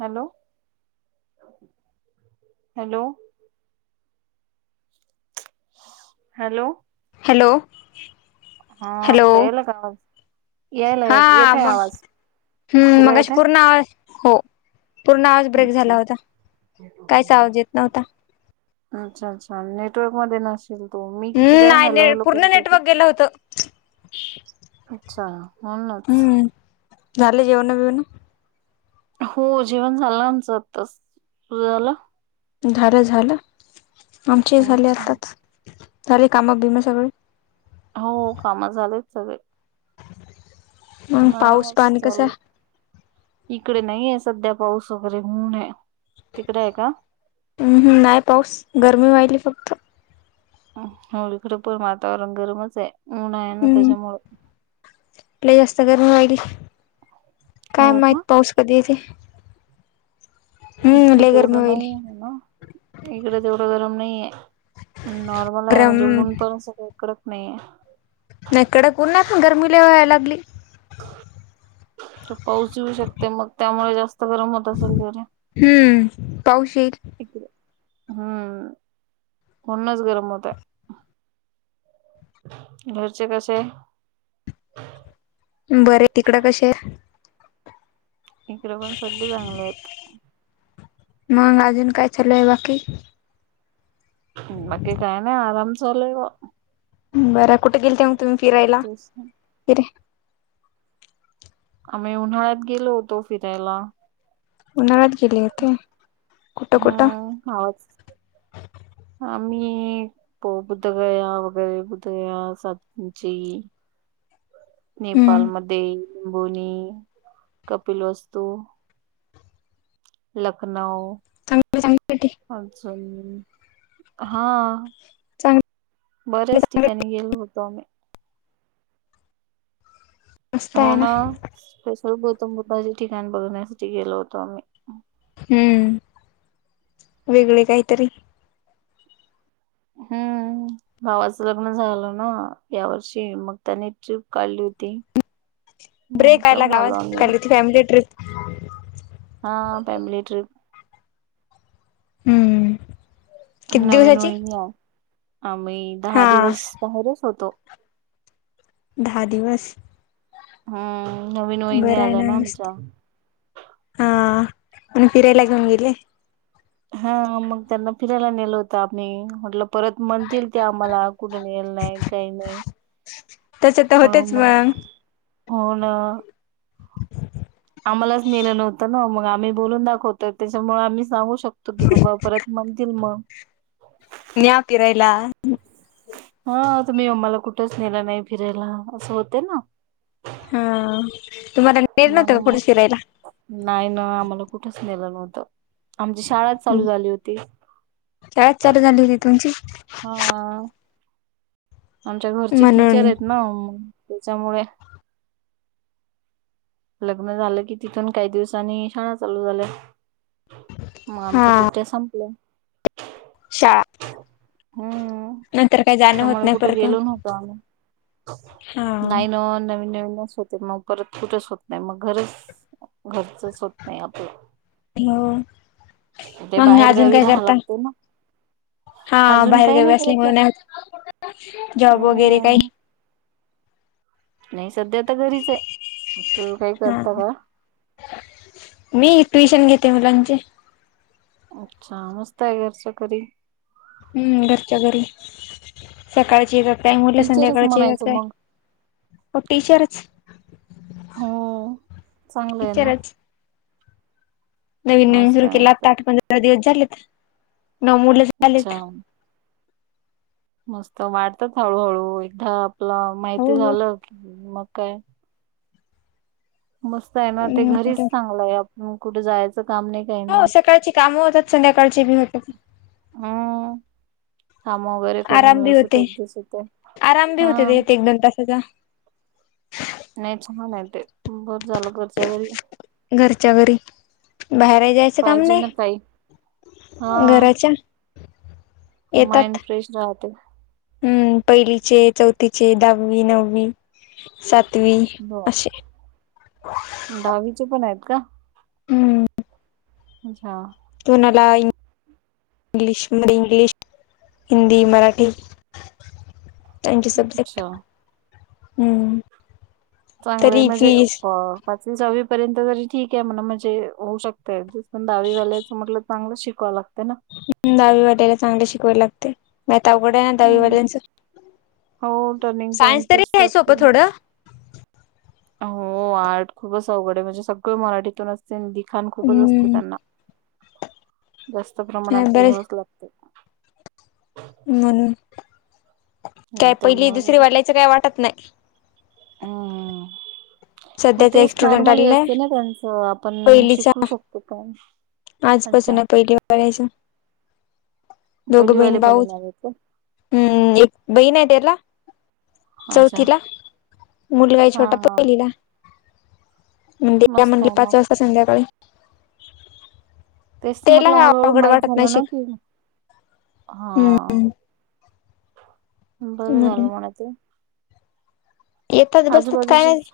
Hello hello. Hello. Hello. Hello हाता यायल का आवाज यायला हा येतय मग आवाज हम्म तुला मग अशी येतय पूर्ण हो पूर्ण आवाज ब्रेक अच्छा झाला होता काहीच आवाज येत नव्हता. अच्छा अच्छा नेटवर्क मध्ये न. मी किती हम्म वेळ नाही हॅलो ने हॅलो पूर्ण करत होती नेटवर्क गेलं होतं अच्छा. म्हणूनच हम्म झाले जेऊन बीऊन हो जेवण झालं नच आताच तुझला? झालं झालं आमचे झाले अच्छा आताच झाले कामा बिमा सगळे. हो काम झाले सगळे. मग पाऊस मज पाणी कसं चालेू. आहे इकडे नाहीे सध्या पाऊस वगैरे होऊन आहे तिकडे आहे का? हम्नाही पाऊस गरमी वाहिली फक्त हो इकडे पण वातावरण गरमच आहे म्हून आहे ना हम्म त्याच्यामु जास्त गर्मी राहिली काय हो माहित का पाऊस कधी ते इकडे तेवढं नाही आहे म्हण. इकड तेवढं गरम नाहीये नॉर्मल आहे गरम म्हणजे उऊन पण सगळ इकडच नाहीये. नाही कड कोण नाही पण गरमीला वयला लागली. पाऊस येऊ शकते मग त्यामुळे जास्त गरम होत असेल तकडे हम्म पाऊस येईल हम्म पुननच गरम होतय. घरचे कसे आहे. बर तिकडं कसे आहे. इकडे पण सगळे चांगले आहेत. मग अजून काय चालय बाकी हमकी काय नाही आरामचले बरं कुठे गेलते मग तुम्ही फिरायला तेच ना. फिरे आम्ही उन्हाळ्यात गेलो होतो फिरायला उन्हाळ्यात गेली इथे कुठं कुठं? हवच ह मी प बुद्धगया वगैरे बुद्धगया सची नेपाल हम्म मंबोनी कपिल वस्तू लखनऊ चांगले चांगले अल हा. चांगले बऱ्याच चांगले ठिकाणी गेलो होतो आम्ही मस्त हो आहे ना स्पेशल गौतम बुद्ध ठिकाण बघण्यासाठी गेलो होतो आम्ही हम्म वेगळे काहीतरी हम्म भावाचं लग्न झालं ना यावर्षी मग त्याने ट्रिप काढली होती. मग ब्रेक जाऊन कयलाावा आलो आम्ही किती फॅमिली ट्र्रीप हा फॅमिली ट्रिप हम्म किती नवीन दिवसाची होवीन या आम्ही हा दहा दिवस बाहेरच होतो. दहा दिवस. हा बरं आहे ना मस्त हा म्हण फिरायला घेऊन गेले. हा मग त्यांना फिरायला नेलं होतं आ म्हटलं. परत म्हणतील ते आम्हाला कुठून येल नाही काही नाही. तस तर होतेच मग होन आम्हालाच नेलं नव्हतं ना मग आम्ही बोलून दाखवतो त्याच्यामुळे आम्ही सांगू शको. शकतो की बाबा परत म्हणतील मग न्याव किरायला. हा तुम्ही आम्हाला कुठंच नेलं नाही फिरायला असं होत ना हा तुम्हाला नेर नवते का म्हणून पुढ मग शिरायला. नाही ना आम्हाला कुठच नेलं नव्हतं आमची शाळा चालू झाली होती. कायच चालू झाली होती तुमची. हा आमच्या घरचे म्हणून टीचर आहेत ना त्याच्यामुळे लग्न झालं की तिथून काही दिवसांनी शाळा चालू झाल्या. मग हा आमच्या सुट्ट्या संपल्या शाळा. हम्म नंतर काही जाणं होत नाही. ठ परत मग गेलो नत नाही. हा नवीन नवीनच होते मग परत कुठंच होत नाही मग घरच. घरचच होत नाही आपण हो तथे मग अजून बाहेरगावी काय राहा करता लागते ना हा अजून बाहेर काही गावी नाही करयत. असल्यामुळे नाही होत जॉब वगैरे काही नाही सध्या तर घरीच आहे तुम्ही काही हा करता का? मी ट्युशन घेते मुलांचे. अच्छा मस्त आहे घरच्याकरी हम्म घरच्या घरी सकाळची जातय उठल्या टीचरच संध्याकाळची म्हणायचं जातय. मग हो टीचर्च. हो चांगलं आहे ना टीचरच नवीन नवीन मस्त सुरू आहे केलं मस्त आता आहे आठ पंधरा दिवस झाले तर न मु अच्छा मस्त वाटतात हळूहळू एकदा आपलं हो माहिती हो झालं की मग काय मस्त आहे ना ते घरीच चांगलंय आपण कुठे जायचं काम नाही काही नाही. सध्याकाळची कामं होतात संध्याकाळची बी होतात. हम् काम वगैरे करून आराम बी मिळस होते दिस ते आराम बी हा [unintelligible] नाही छान आहे ते भर झालं कर घरच्या घरी बाहेर जायचं काम पाहिजे नाही. ना काही हा घराच्या येतात माइंड फ्रेश राहते. हम्म पहिलीचे, चौथीचे, दहावी, नववी, सातवी ब- अशे दहावीचे पण आहेत का? अच्छा तुनला इंग्लिश मध्ये इंग्लिश, हिंदी, मराठी, त्याचे सबजेक्ट अच्छा चांगले म्हणजे अ प पाचवी, सहावी पर्यंत जरी ठीक आहे, म्हणा म्हणजे होऊ शकत जस पण दहावी वाल्याचं म्हटलं, चांगलं शिकवाव लागतय ना. दहावी वाटायला चांगले शिकवायला लागते. नाहीतर अवघड आहे ना हम्म. दहावीवाल्यांच हो टर्निंग सायन्स पॉइंट तरी तेच तर घ्याय सोपं असते ना थोडं हो आर्ट खूपच अवघड आहे म्हणजे सगळं मराठीतूनच दिखाण खूपच असते हम्म त्यांना जास्त प्रमाणात बर लिहावंच लागते म्हणून, नाही काय पहिली, त्यामुळे दुसरी वालायचं काय वाटत नाही, ह हो सध्याचा एक तेच स्टुडंट नॉर्मली आलेला असते आहे ना त्यांचं आपण पहिलीचा शिकू शकतो काय? आजपासून पहिली कारायच दोघ पहिलीवाले पण बहीण-भाऊ येणार आहेत हम्म बैन हाय त्याला? का अच्छा चौथीला, मुलगा आहे हा छोटा हा पहिलीला म्हणे मस्त म्हणजे आहे पाच मग वाजता संध्याकाळी. तेच तर त्याला म्हटलं हळूहळू अवघड माहित वाटत नाही झालं ना, शिक कि हम्म हा बरं झालं म्हणून म्हणा ते. येतात बसतात काय आजूबाजूचेच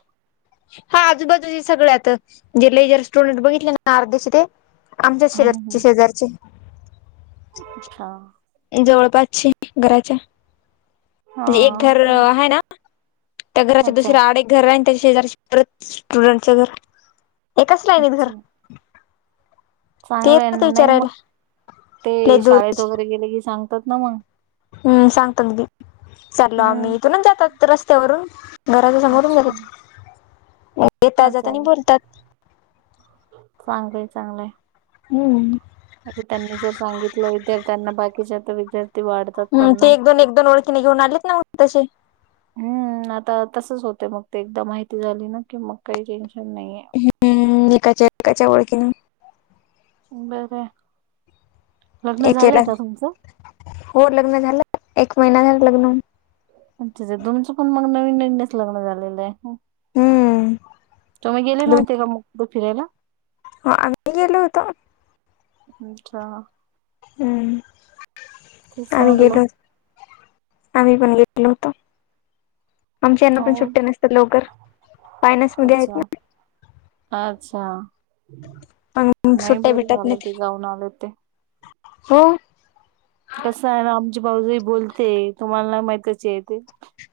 हा आजूबाजू हे सगळ येतात जे लेजर स्टुडंट बघितले ना आर्धेश ते आमच्या हम्म, शेज हम्म. शेजारचे अच्छा जवळपचश घराच्या हा म्हणजे एक घर आहे ना, त्या घराच्या अच्छा दुसर्या आड घर रा त्याच्या शेजारी परत स्टुडंटच घर एकच लिनीत घर ते चांगलंय येतात ना नाही मग विचारायला ते लय दूर शाळेत वगैरे गेले की सांगतात ना मग. हम्म सांगतो बी चालो हम्म आम्ही ते- इथूनच जातात रस्त्यावरून घराच समोरून जातात येता अछा जातानी बोलतात चांगलंय चांगलंय. हम्म म्हणजे त्यांनी जर सांगितलं तर त्याना बाकीच्या तर विद्यार्थी वाढतात हम्म, पण, ना. ते एक दोन एक दोन ओळखी झालेत ना तसे हम्म, आता तसच होत मग ते एकदा माहिती झाली ना की मग काही टेन्शन नाहीये. हम्म एकाच्या एकाच्या ओळखीने बरं लग्न एकेला झालंय का तुमचं? हो लग्न झालं एक महिना झाला लग्न होऊन. अच्छाचा तुमचं पण मग नवीन नवीनच लग्न झालेलं आहे. हम्म तुम्ही गेले दोन नव्हते का मो फिरायला? हो आम्ही गेलो होतो. अच्छा हम्म तेच आम्ही म्हटलं गेलोत आम्ही पण गेलो होतो आमच्या यांना हो पण सुट्ट्या नसतात लवकर फयना्स मध्ये आहेत ना अच्छा अच्छा ना मग नाही बर झालं ते जाऊन आले ते हम कसं आहे ना आमचे बाऊजाई बोलते तुम्हाला माहितच आहे ते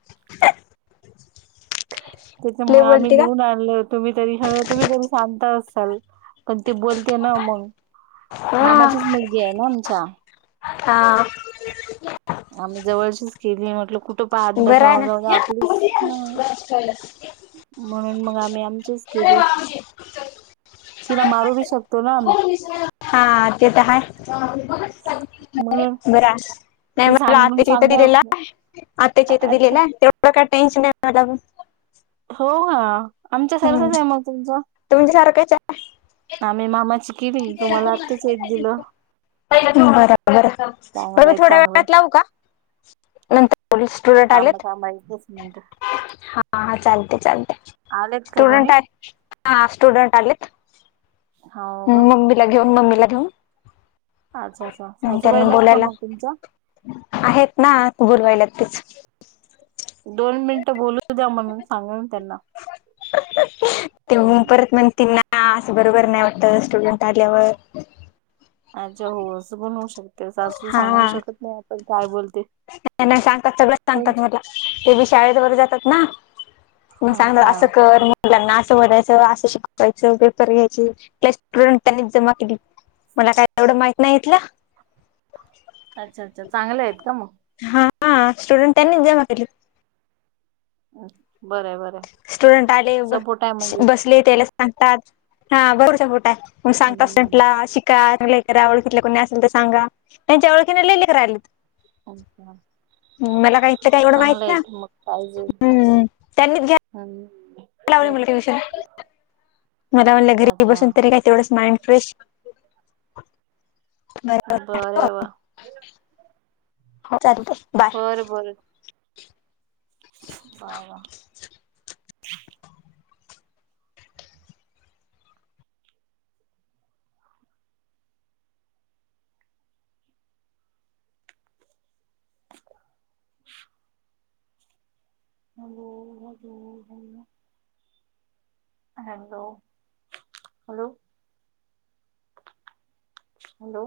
ह त्याच्यामुळे आम्ही बोलते का नेऊन आ तुम्ही तरी तुम्ही तरी सांगता असाल पण ते बोलते ना मग हा मामाचीच मुलगी आहे ना आमच्या हा आम्ही जवळचीच केली म्हटलं खूप तोपाात बरं आहे ना बसवग आपलीच ह म्हणून मग आम्ही आमचीच केली तिला मारू भी शकतो ना आमही हा ते तर हा म्हणून बर नाही ते मला सांग आताची इथं सांगणार दिलेला आत्त्याचेथं अच्छा दिलेलं तेवढं काय टेन्शन आहे मला हो का आमच्या हम्म सारखंच आहे मग तुमचं तुमच्या सारखंच आहे आम्ही मामाची केली तुम्हाला आत्ताच येत दिलं बबर बर म चांगलंय थोड्या चांगलंय वेळात लावू का नंतर पलीस स्टुडंट थांबा आलेत थांबा एकच मिनिट हा हा चालते चालते आलेत का कोणी स्टुडंट हा स्टुडंट आलेत हो का ् मम्मीला घेऊन मम्मीला घेऊन अच्छा अच्छा सासुबाई त्यांना नाहीत का बोलायला मग तुमचा आहेत ना बोलवायला तेच दोन मिनिटं बोलू द्या म्हणून सांगाल त्यांना ते हम्म. परत म्हण तिना असं बरोबर नाही वाटत स्टुडंट आल्यावर अच्छा हो असं बनवू शकते सासु हा सांगू शकत नाही आपण काय बोलते नाही सांगतात सगळंच सांगतात अच्छा मला ते बी शाळेजवळ जातात ना मग सांगणार असं अच्छा कर मग मुलांना असं म्हणायचं असं शिकवायचं पेपर घ्याय कस स्टुडंट त्यांनीच जमा केली मला काय एवढं माहित नाहीतलं अच्छा अच्छा चांगले आहेत का मग हा स्टुडंट त्यांनीच जमा केली बर बरं स्टुडंट आले सपोर्ट आहे म्हणजे बसले त्याला सांगतात हा बरचा फोटा आहे मग सांग हम्म असटला का नाहीकररा ओळखीतल्या कोणी असेल तर सांगा त्यांच्या ओळखी ने लय लेकर आलीत हो का मला काही काही एवढं माहित ना हम् त्यांनीच घ्या हम कवर मला का विषय मला म्हणलं घरी अच्छा बसून तरी काही तेवढंच माइंड फ्रेश बरं बर वा ह चालते बरं बरं पायवा नग होत हॅलो! हॅलो! हॅलो!